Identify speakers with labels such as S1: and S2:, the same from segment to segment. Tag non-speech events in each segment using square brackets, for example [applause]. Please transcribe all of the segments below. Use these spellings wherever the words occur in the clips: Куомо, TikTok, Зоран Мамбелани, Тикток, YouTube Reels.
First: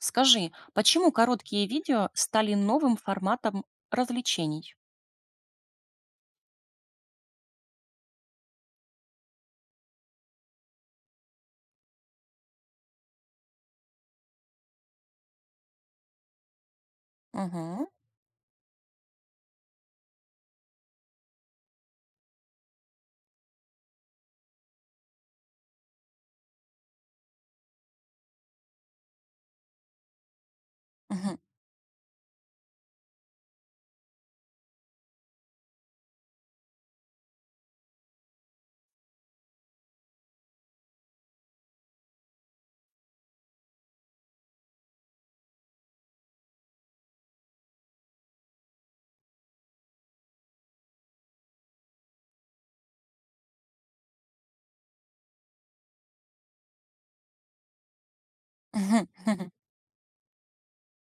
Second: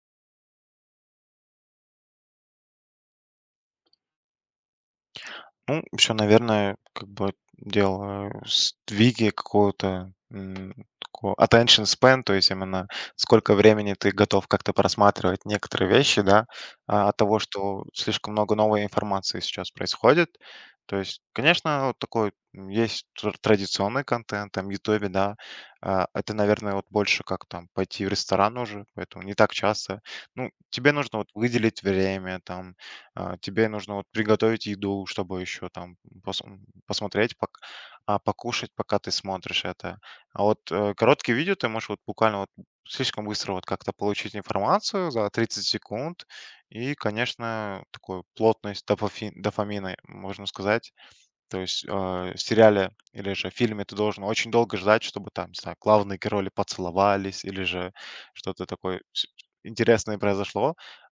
S1: Скажи, почему короткие видео стали новым форматом развлечений?
S2: Ну, еще, наверное, как бы дело с двиги какого-то такого attention span, то есть именно сколько времени ты готов как-то просматривать некоторые вещи, да, от того, что
S1: Мгм.
S2: слишком много новой информации сейчас происходит. То есть, конечно, вот такой есть традиционный контент, там, Ютубе, да, это, наверное, вот больше как там пойти в ресторан уже, поэтому не так часто. Ну, тебе нужно вот
S1: Мгм.
S2: выделить время, там, тебе нужно вот приготовить еду, чтобы еще там посмотреть, покушать, пока ты смотришь это. А вот короткие видео ты можешь вот буквально вот слишком быстро вот как-то получить информацию за 30 секунд. И, конечно, такую плотность дофамина, можно сказать, то есть, в сериале или же в фильме ты должен очень долго ждать, чтобы там, не знаю, главные герои поцеловались или же что-то такое
S1: Мгм. Мгм.
S2: интересное произошло.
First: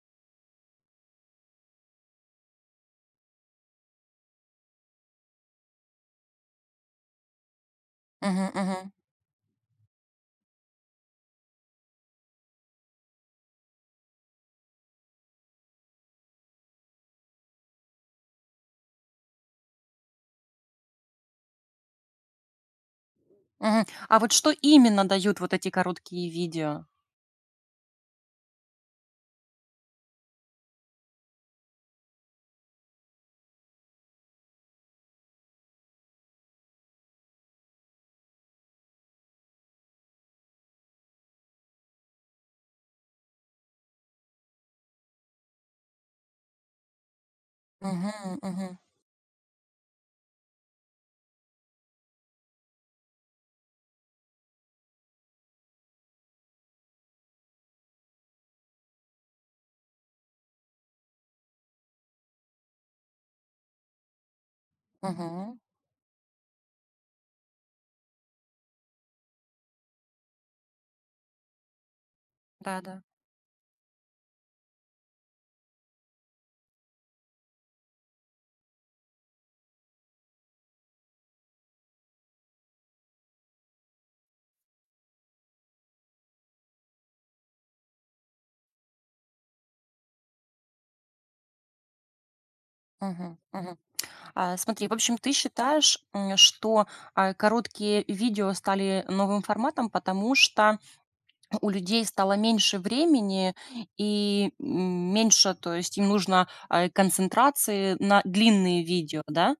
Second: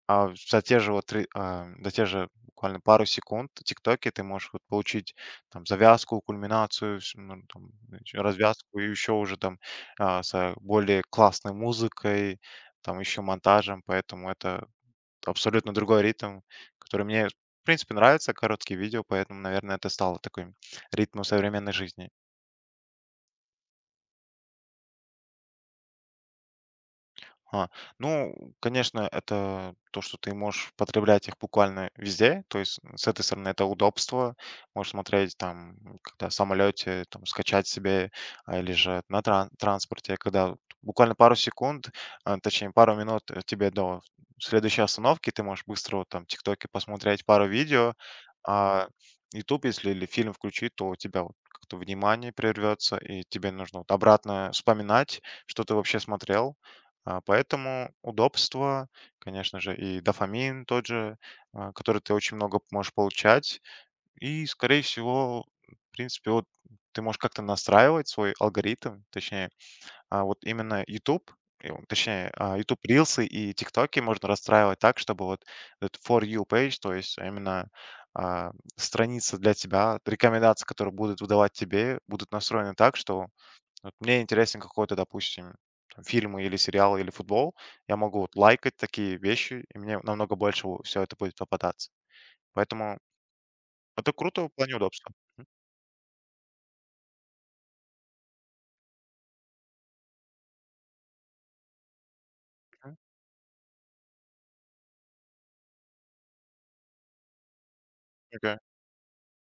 S2: А за те же вот за те же буквально пару секунд в ТикТоке ты можешь вот получить там завязку, кульминацию, ну, там, ещё
S1: Мгм.
S2: развязку и
S1: Мгм.
S2: еще уже там более классной музыкой, там еще монтажем, поэтому это абсолютно другой ритм, который мне, в принципе, нравится, короткие видео, поэтому, наверное, это стало таким ритмом современной жизни.
S1: Мгм. А вот что именно дают вот эти короткие видео?
S2: Ага. Ну, конечно, это то, что ты можешь потреблять их буквально везде. То есть, с этой стороны, это удобство. Можешь смотреть там, когда в самолете, там, скачать себе, или же на транспорте, когда вот буквально пару секунд, точнее, пару минут тебе до следующей остановки, ты можешь быстро вот там в ТикТоке посмотреть пару видео,
S1: Мгм. Мгм.
S2: а YouTube, если или фильм включить, то у тебя вот как-то внимание прервется, и тебе нужно вот обратно вспоминать, что ты вообще смотрел. Поэтому удобство, конечно же, и дофамин тот же, который ты очень много можешь получать. И, скорее всего,
S1: Мгм.
S2: в принципе, вот ты можешь как-то настраивать свой алгоритм, точнее, вот именно YouTube, и YouTube
S1: Да-да.
S2: Reels и TikTok можно расстраивать так, чтобы вот этот For You page, то есть именно а, страница для тебя, рекомендации, которые будут выдавать тебе, будут настроены так, что вот мне интересен какой-то, допустим, там, фильм или сериал или футбол, я могу вот лайкать такие вещи, и мне намного больше все это будет попадаться. Поэтому
S1: Мгм. Мгм.
S2: это круто в плане
S1: Смотри, в
S2: удобства.
S1: общем, ты считаешь, что короткие видео стали новым форматом, потому что у людей стало меньше
S2: Мгм.
S1: времени и, меньше, то есть им нужно концентрации на
S2: Окей.
S1: длинные видео, да?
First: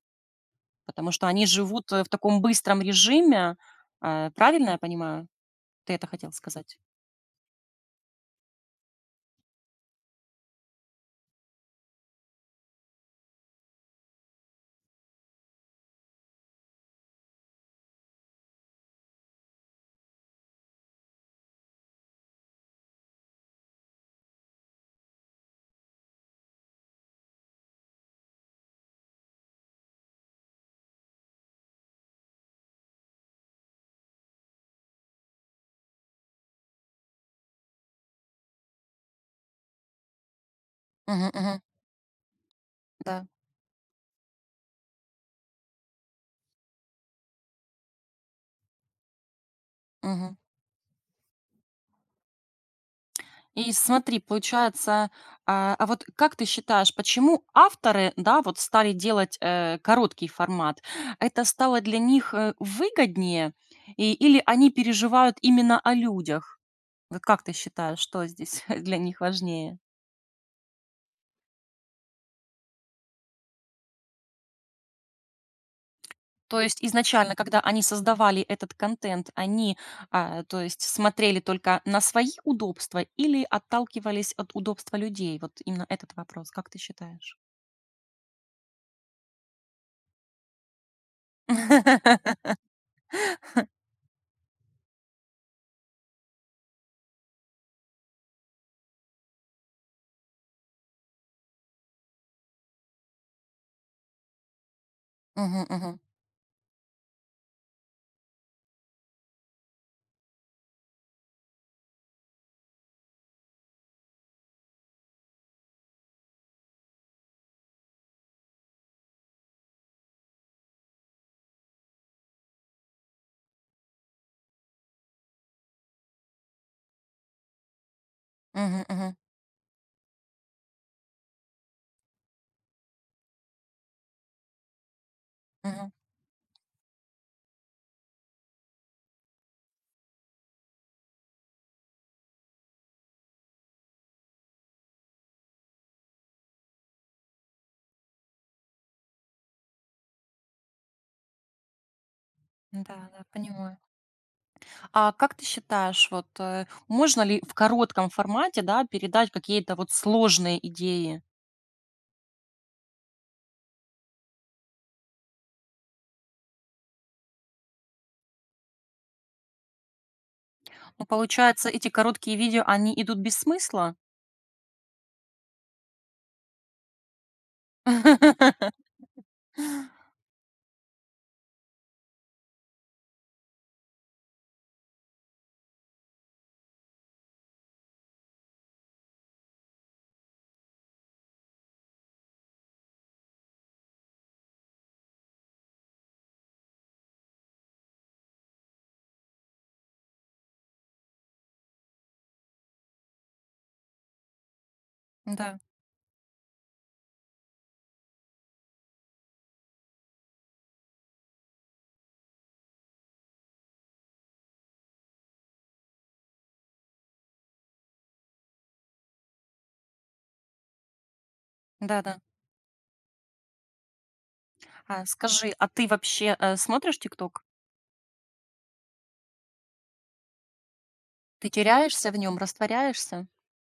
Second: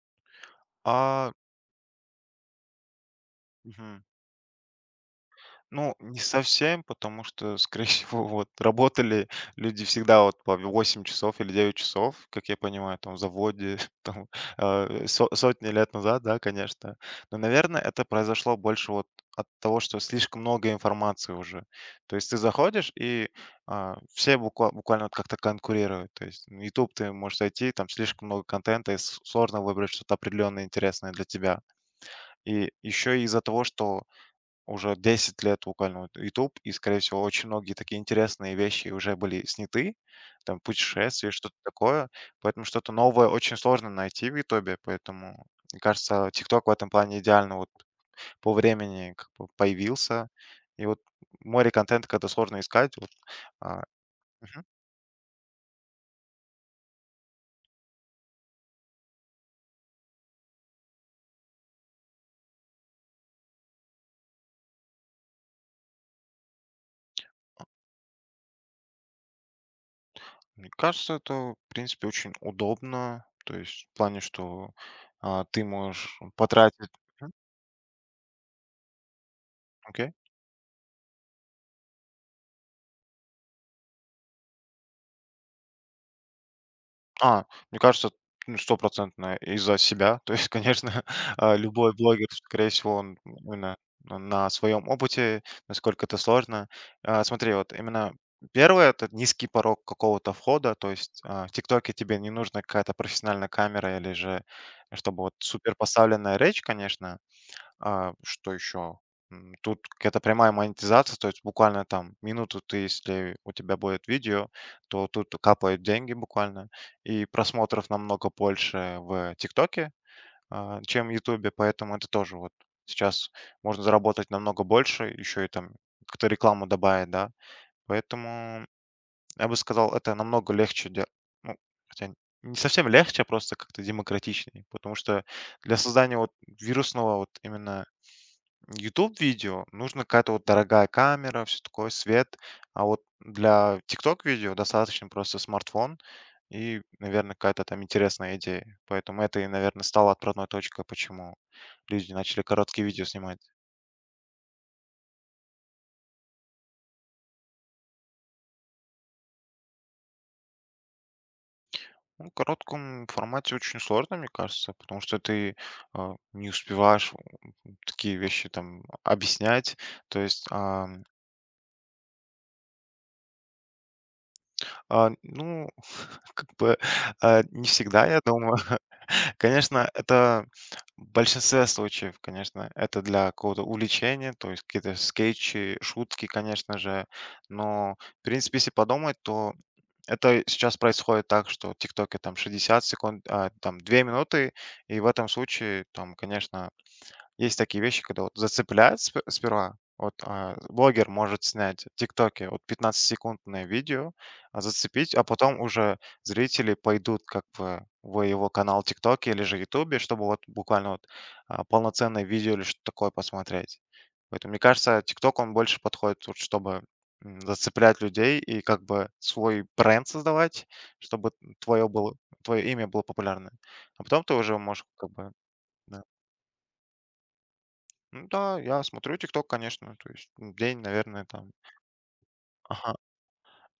S1: Потому что
S2: А,
S1: они живут в таком быстром режиме.
S2: мгм.
S1: Правильно я понимаю?
S2: Ну,
S1: Ты это
S2: не
S1: хотел сказать?
S2: совсем, потому что, [laughs] скорее всего, вот работали люди всегда вот по 8 часов или 9 часов, как я понимаю, там в заводе, [laughs] там сотни лет назад, да, конечно. Но, наверное, это произошло больше вот от того, что слишком много информации уже. То есть ты заходишь, и все буквально вот как-то конкурируют. То есть на YouTube ты можешь зайти, там слишком много контента, и сложно выбрать что-то определенное интересное для тебя. И еще из-за того, что уже 10 лет буквально вот YouTube и, скорее всего, очень многие такие интересные вещи уже были сняты, там
S1: Мгм,
S2: путешествия, что-то
S1: мгм,
S2: такое. Поэтому что-то
S1: да.
S2: новое очень сложно найти в «Ютубе», поэтому, мне кажется, TikTok в этом плане идеально вот по времени как бы появился.
S1: Мгм.
S2: И вот море контента, когда сложно искать, вот,
S1: И
S2: а,
S1: смотри,
S2: мгм.
S1: получается, вот как ты считаешь, почему авторы, да, вот стали делать короткий формат? Это стало для них выгоднее. Или они переживают именно о людях? Вот как ты считаешь, что здесь [laughs] для них важнее?
S2: Мне кажется, это, в принципе, очень удобно. То есть в плане, что, ты можешь
S1: То есть
S2: потратить. Мгм.
S1: изначально, когда они создавали этот контент, они,
S2: Окей.
S1: то есть смотрели только на свои удобства или отталкивались от удобства людей? Вот именно этот вопрос, как ты считаешь?
S2: А, мне кажется, ну, стопроцентно из-за себя. [laughs] То есть, конечно, [laughs] любой блогер,
S1: [laughs]
S2: скорее всего, он именно на своем опыте, насколько это сложно. Смотри, вот именно первое — это низкий порог какого-то входа. То есть, в «Тиктоке» тебе не нужна какая-то профессиональная камера или же, чтобы вот
S1: Мгм,
S2: супер
S1: мгм,
S2: поставленная речь, конечно. Что еще? Тут какая-то прямая монетизация, то есть буквально там минуту ты, если у тебя будет видео, то тут капают деньги буквально, и просмотров намного больше в ТикТоке, чем в Ютубе, поэтому это тоже вот сейчас можно заработать намного больше, еще и там кто рекламу добавит, да, поэтому
S1: мгм, мгм,
S2: я бы сказал, это намного легче, ну, хотя не совсем легче, а просто как-то демократичнее, потому что для
S1: мгм.
S2: создания вот вирусного вот именно YouTube видео нужна какая-то вот дорогая камера, все такое, свет. А вот для «ТикТок-видео» достаточно просто смартфон и, наверное, какая-то там интересная идея. Поэтому это и, наверное, стало отправной точкой, почему люди начали
S1: Да,
S2: короткие видео
S1: да,
S2: снимать.
S1: понимаю. А как ты считаешь, вот, можно ли в коротком формате, да, передать какие-то вот сложные идеи?
S2: Ну, в коротком формате очень сложно, мне кажется, потому что ты, не успеваешь такие вещи там объяснять. То есть. А,
S1: Ну, получается, эти короткие видео, они идут без смысла?
S2: Ну, [laughs] как бы, не всегда, я думаю. [laughs]
S1: [laughs]
S2: Конечно, это в большинстве случаев, конечно, это для какого-то увлечения, то есть какие-то скетчи, шутки, конечно же. Но, в принципе, если подумать, то это сейчас происходит так, что в ТикТоке там 60 секунд, там 2 минуты, и в этом случае там, конечно, есть такие вещи, когда вот зацепляет сперва. Вот блогер может снять в ТикТоке вот 15-секундное видео, зацепить, а
S1: Да.
S2: потом уже зрители пойдут как бы в его канал ТикТоке или же Ютубе, чтобы вот буквально вот полноценное видео или что-то такое посмотреть. Поэтому, мне кажется, ТикТок, он больше подходит, вот, чтобы зацеплять людей и как бы свой бренд создавать, чтобы твое было,
S1: Да-да.
S2: твое имя было популярное. А потом ты уже можешь
S1: А
S2: как бы...
S1: скажи, а ты
S2: Да.
S1: вообще, смотришь "Тикток"?
S2: Ну да, я смотрю «Тикток», конечно, то есть, день, наверное, там.
S1: Ты теряешься в нем,
S2: Ага.
S1: растворяешься?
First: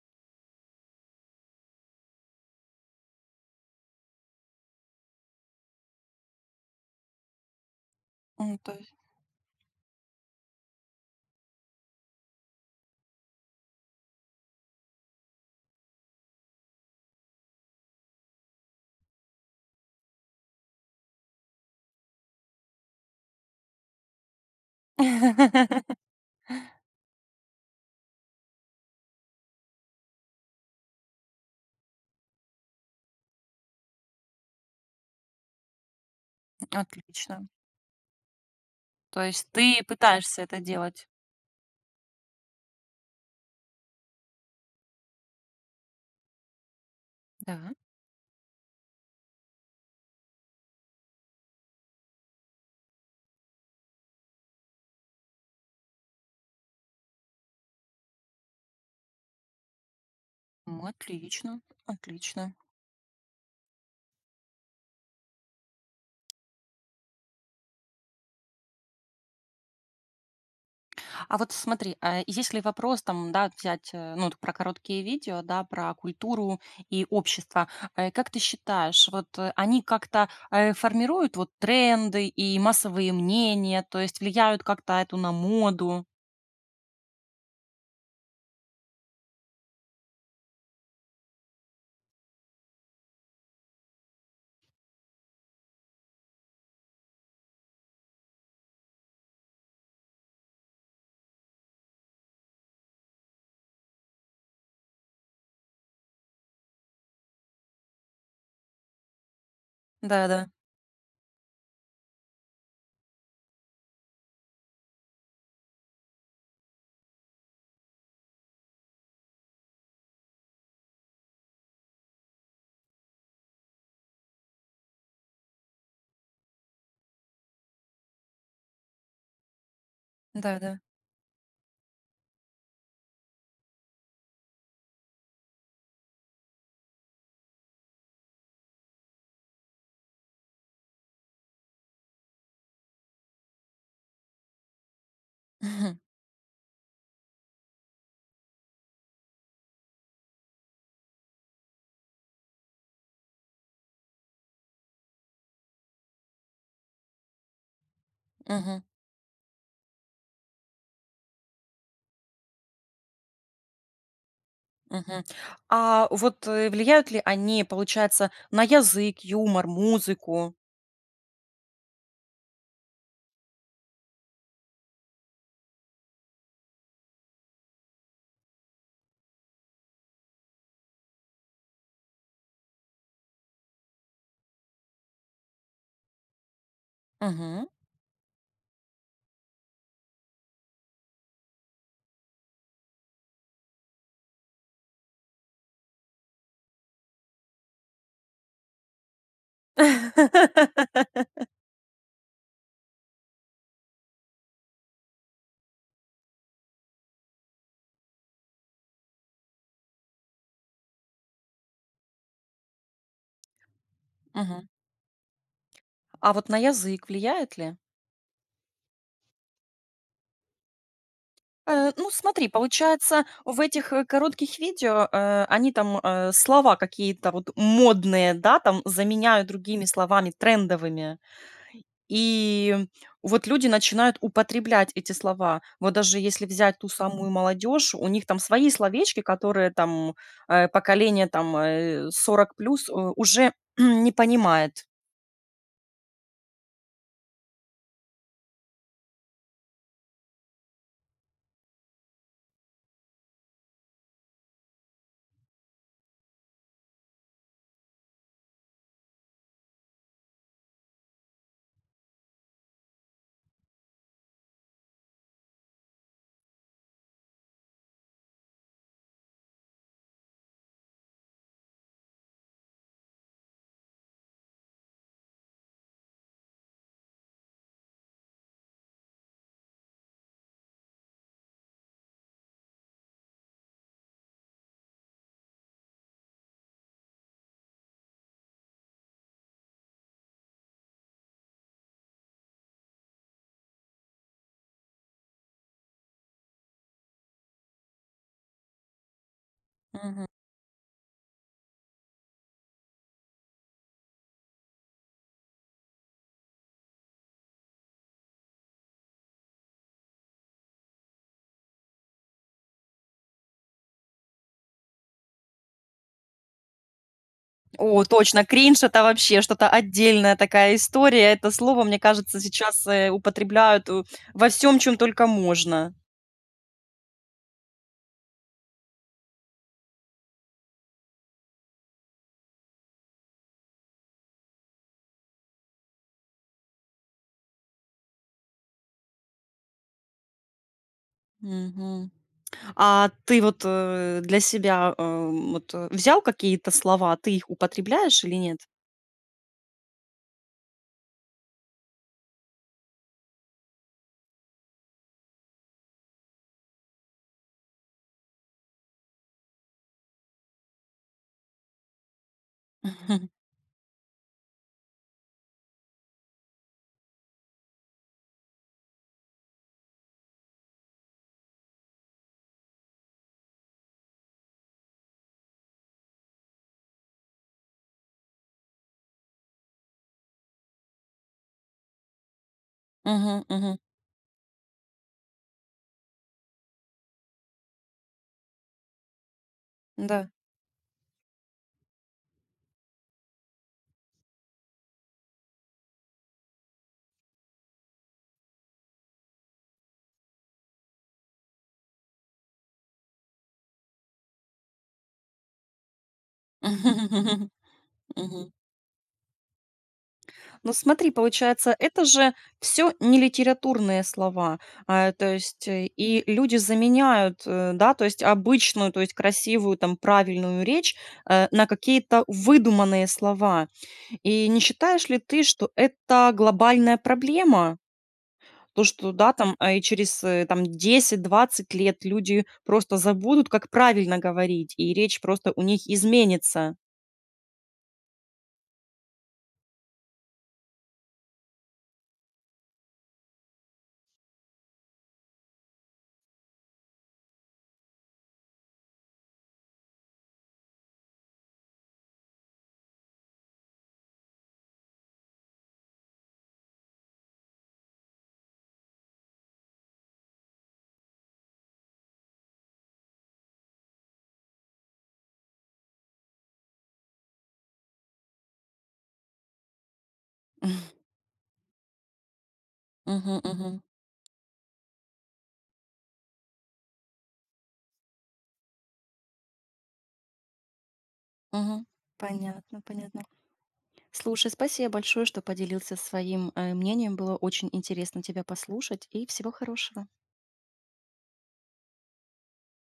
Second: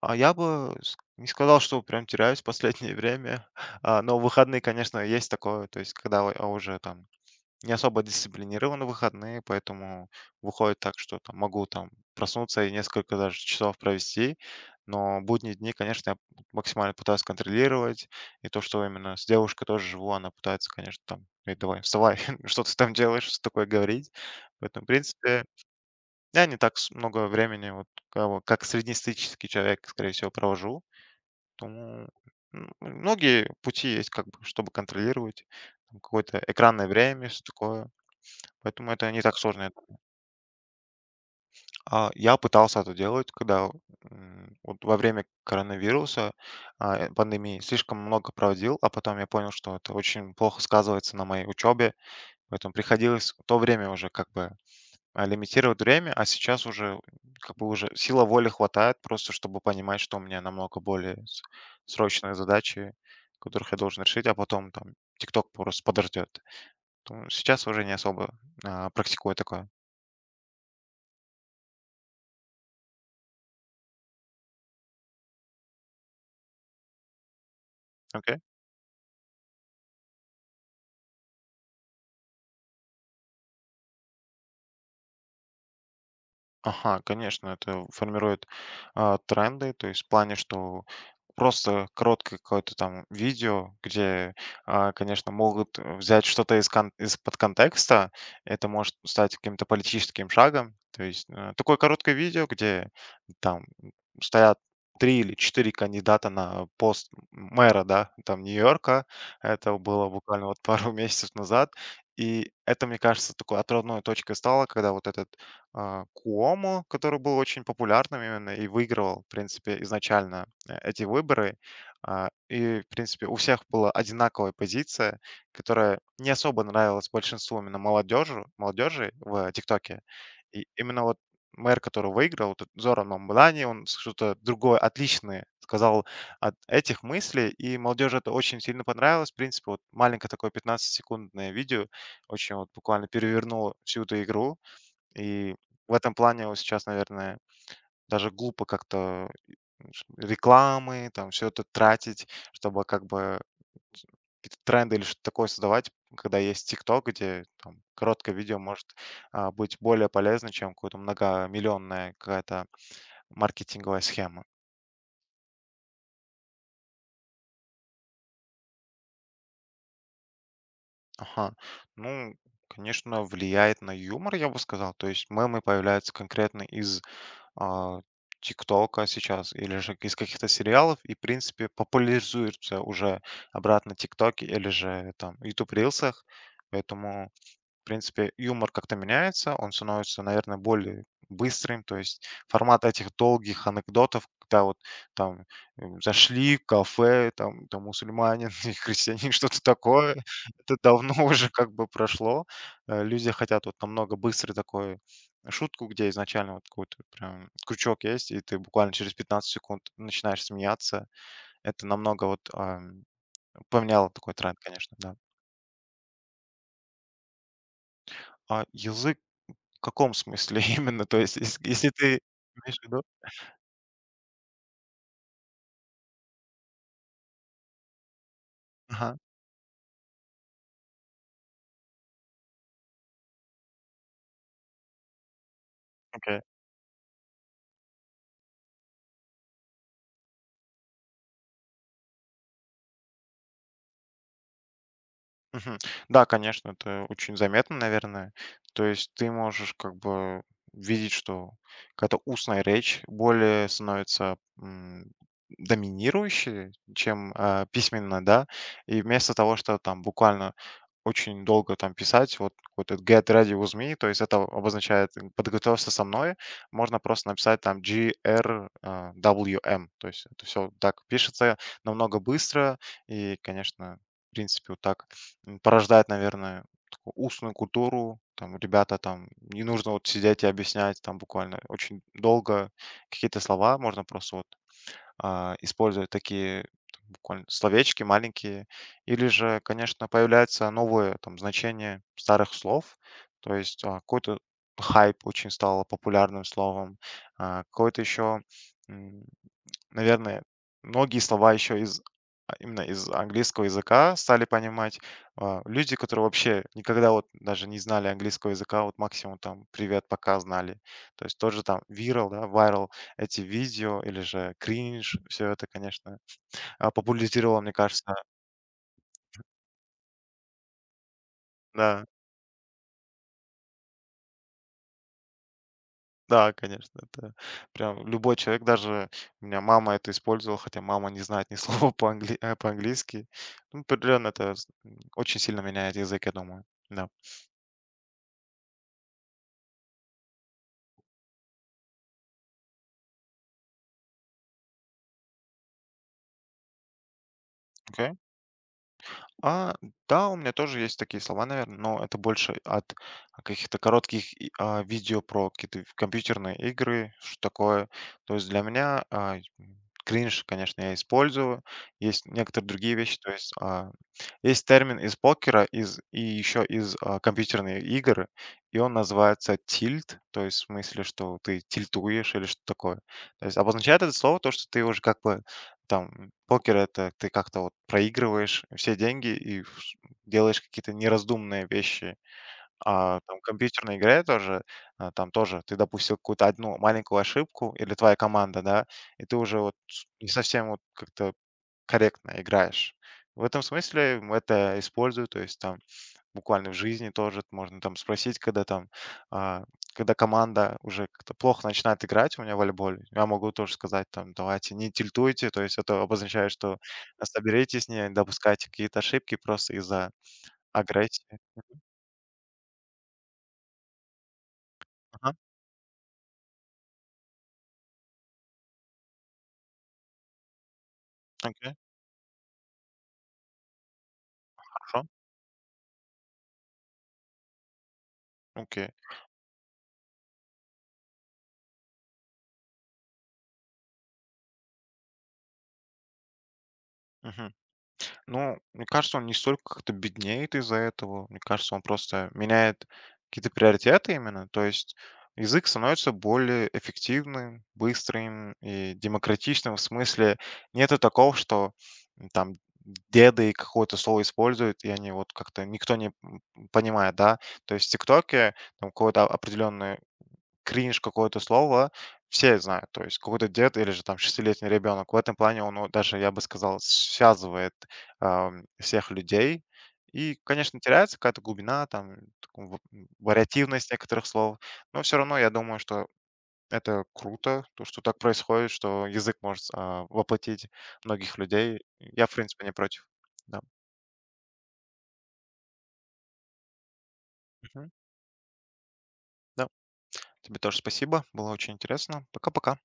S2: А я бы с не сказал, что прям теряюсь в последнее время, [laughs] но выходные, конечно, есть такое, то есть когда о уже там не особо
S1: Ну, то
S2: дисциплинированы
S1: есть
S2: выходные, поэтому выходит так, что там могу там проснуться и несколько даже часов провести. Но будние дни, конечно, я максимально пытаюсь контролировать. И то, что именно с девушкой тоже живу, она пытается, конечно, там: «Эй, давай, вставай, [laughs] что ты там делаешь?» что такое говорить. Поэтому, в принципе,
S1: [laughs]
S2: я не так с много времени, вот кого как среднестатистический человек, скорее всего, провожу. Поэтому, многие пути есть, как бы, чтобы контролировать там какое-то экранное время, что
S1: отлично.
S2: такое. Поэтому это
S1: То
S2: не так
S1: есть
S2: сложно. Я
S1: ты
S2: думаю.
S1: пытаешься это делать?
S2: Я пытался это делать, когда, вот во время коронавируса, пандемии,
S1: Да.
S2: слишком много проводил, а потом я понял, что это очень плохо сказывается на моей учебе, поэтому приходилось в то время уже как бы лимитировать время, а сейчас уже как бы уже сила воли хватает просто, чтобы понимать, что у меня намного более
S1: Отлично,
S2: срочные
S1: отлично.
S2: задачи, которых я должен решить, а потом там TikTok просто подождет. То сейчас уже не особо практикую такое.
S1: А вот смотри, а если вопрос там, да, взять, ну, вот про короткие видео, да, про культуру и общество, как ты считаешь, вот, они как-то, формируют вот тренды и массовые мнения, то есть влияют как-то эту на моду?
S2: Ага, конечно, это формирует, тренды. То есть в плане, что просто короткое какое-то там видео, где, конечно, могут взять что-то из кон из-под контекста. Это может стать каким-то политическим шагом. То есть, такое короткое видео, где там стоят 3 или 4 кандидата на пост мэра, да, там Нью-Йорка. Это было
S1: Да-да,
S2: буквально вот пару [laughs] месяцев назад. И это, мне кажется, такой отправной точкой стало, когда вот этот Куомо, который был очень популярным именно и выигрывал, в принципе, изначально эти выборы. И, в принципе, у всех была одинаковая позиция, которая не особо нравилась большинству именно молодежи, молодежи в ТикТоке. И
S1: да-да.
S2: именно вот мэр, который выиграл, этот Зоран Мамбелани, он что-то другое, отличное сказал от этих мыслей, и молодежи это очень сильно понравилось. В принципе, вот маленькое такое 15-секундное видео очень вот буквально перевернуло всю эту игру, и в
S1: Мгм,
S2: этом плане вот сейчас, наверное, даже глупо как-то рекламы, там все это тратить, чтобы как бы с- какие-то тренды или что-то такое создавать, когда есть TikTok, где там короткое видео
S1: мгм,
S2: может быть более полезно, чем какая-то многомиллионная какая-то маркетинговая схема.
S1: мгм. А вот, влияют ли они, получается, на язык, юмор, музыку?
S2: Ага. Ну, конечно, влияет на юмор, я бы сказал. То есть мемы появляются конкретно из а, «ТикТока» сейчас или же из каких-то сериалов, и, в принципе, популяризуется уже обратно «ТикТоке» или же там «Ютуб Рилсах». Поэтому,
S1: Мгм.
S2: в принципе, юмор как-то меняется, он становится, наверное, более быстрым, то есть формат этих долгих анекдотов, когда вот там зашли в кафе, там, там мусульманин [laughs] и христианин, что-то такое, это
S1: [laughs]
S2: давно [laughs] уже как бы прошло. Люди хотят вот намного быстрый такой шутку, где изначально вот какой-то прям крючок есть, и ты буквально через 15 секунд начинаешь смеяться. Это намного вот поменяло такой тренд,
S1: Мгм.
S2: конечно, да.
S1: А вот на язык влияет ли?
S2: А язык. В каком смысле [laughs] именно? То есть, если
S1: Э,
S2: ты
S1: ну, смотри,
S2: имеешь в виду.
S1: получается, в этих, коротких видео, они там, слова какие-то вот модные, да, там
S2: Ага,
S1: заменяют другими словами трендовыми. И вот люди начинают употреблять эти слова. Вот даже
S2: окей.
S1: если взять ту самую молодежь, у них там свои словечки, которые там, поколение там, 40 плюс, уже [clears throat] не понимает.
S2: Мгм. Да, конечно, это очень заметно, наверное. То есть ты можешь как бы видеть, что какая-то устная речь более становится доминирующей, чем письменная, да. И вместо того, что там буквально очень долго там писать, вот какой-то get ready with me, то есть это обозначает подготовься со мной, можно просто написать там G R W M, то есть это все так пишется намного быстро, и, конечно, в принципе, вот так порождает, наверное, такую устную культуру. Там ребята там не нужно вот сидеть и объяснять там буквально очень долго какие-то слова, можно просто вот использовать такие там буквально словечки маленькие. Или же, конечно, появляется новое там значение старых слов, то есть какой-то хайп очень стало популярным словом, какое-то еще.
S1: Мгм.
S2: Наверное, многие слова еще из именно из английского языка стали понимать. Люди, которые вообще никогда вот даже не знали английского языка, вот максимум там «привет, пока» знали. То есть тоже там viral, да, viral, эти видео или же кринж, все это, конечно, популяризировало, мне
S1: О,
S2: кажется.
S1: точно, кринж это вообще что-то отдельная такая история. Это слово, мне
S2: Да,
S1: кажется, сейчас употребляют во всем, чем только можно.
S2: да, конечно, это прям любой человек, даже у меня мама это использовала, хотя мама не знает ни [laughs] слова по-английски. Ну, определенно это очень сильно меняет язык, я думаю. Да.
S1: Мгм. А ты вот, для себя, вот, взял какие-то слова, ты их употребляешь или нет?
S2: А, да, у меня тоже есть такие слова, наверное, но это больше от каких-то коротких видео про какие-то компьютерные игры, что такое. То есть для меня кринж, конечно, я использую. Есть некоторые другие вещи, то
S1: [laughs]
S2: есть есть термин из покера и еще из компьютерной игры, и он называется тильт, то есть в смысле, что ты тильтуешь или что такое. То есть обозначает это слово то, что ты уже как бы там это ты как-то вот проигрываешь все деньги и вш делаешь какие-то неразумные вещи. А там
S1: Мгм, мгм.
S2: компьютерная игра тоже, там тоже ты допустил какую-то одну маленькую ошибку или твоя команда, да, и ты уже вот не
S1: Да.
S2: совсем вот как-то корректно играешь. В этом смысле, это использую, то есть там. Буквально в жизни тоже можно там спросить, когда там, а, когда команда уже как-то плохо начинает играть у меня в волейболе, я могу тоже сказать там: «Давайте не тильтуйте». То есть это обозначает, что
S1: [laughs]
S2: соберитесь, не
S1: Мгм.
S2: допускайте какие-то ошибки просто из-за
S1: Ну, смотри,
S2: агрессии.
S1: получается, это же все не литературные слова. А, то
S2: Ага,
S1: есть, и люди заменяют, да, то есть обычную, то есть красивую, там, правильную речь, на
S2: окей,
S1: какие-то выдуманные слова. И не
S2: хорошо,
S1: считаешь ли ты, что это глобальная проблема? То,
S2: окей.
S1: что, да, там, а, и через, там, 10-20 лет люди просто забудут, как правильно говорить, и речь просто у них изменится.
S2: Мгм. Ну, мне кажется, он не столько как-то беднеет из-за этого. Мне кажется, он просто меняет какие-то приоритеты именно. То есть язык становится более эффективным, быстрым и демократичным. В смысле, нету такого, что там деды какое-то слово используют, и они вот как-то никто не понимает, да. То есть в ТикТоке там какое-то определенное кринж какое-то слово, все знают, то есть какой-то дед или же там шестилетний ребенок. В этом плане он даже, я бы сказал, связывает всех людей. И, конечно,
S1: [laughs]
S2: теряется какая-то глубина, там, такую
S1: Мгм, мгм.
S2: вариативность некоторых слов. Но все равно я думаю, что это круто, то, что так происходит, что язык может воплотить многих людей.
S1: Мгм.
S2: Я, в принципе, не
S1: Понятно,
S2: против.
S1: понятно.
S2: Да.
S1: Слушай, спасибо большое, что поделился своим, мнением. Было очень
S2: Мгм.
S1: интересно тебя послушать. И всего
S2: Да.
S1: хорошего.
S2: Тебе тоже спасибо. Было очень интересно. Пока-пока.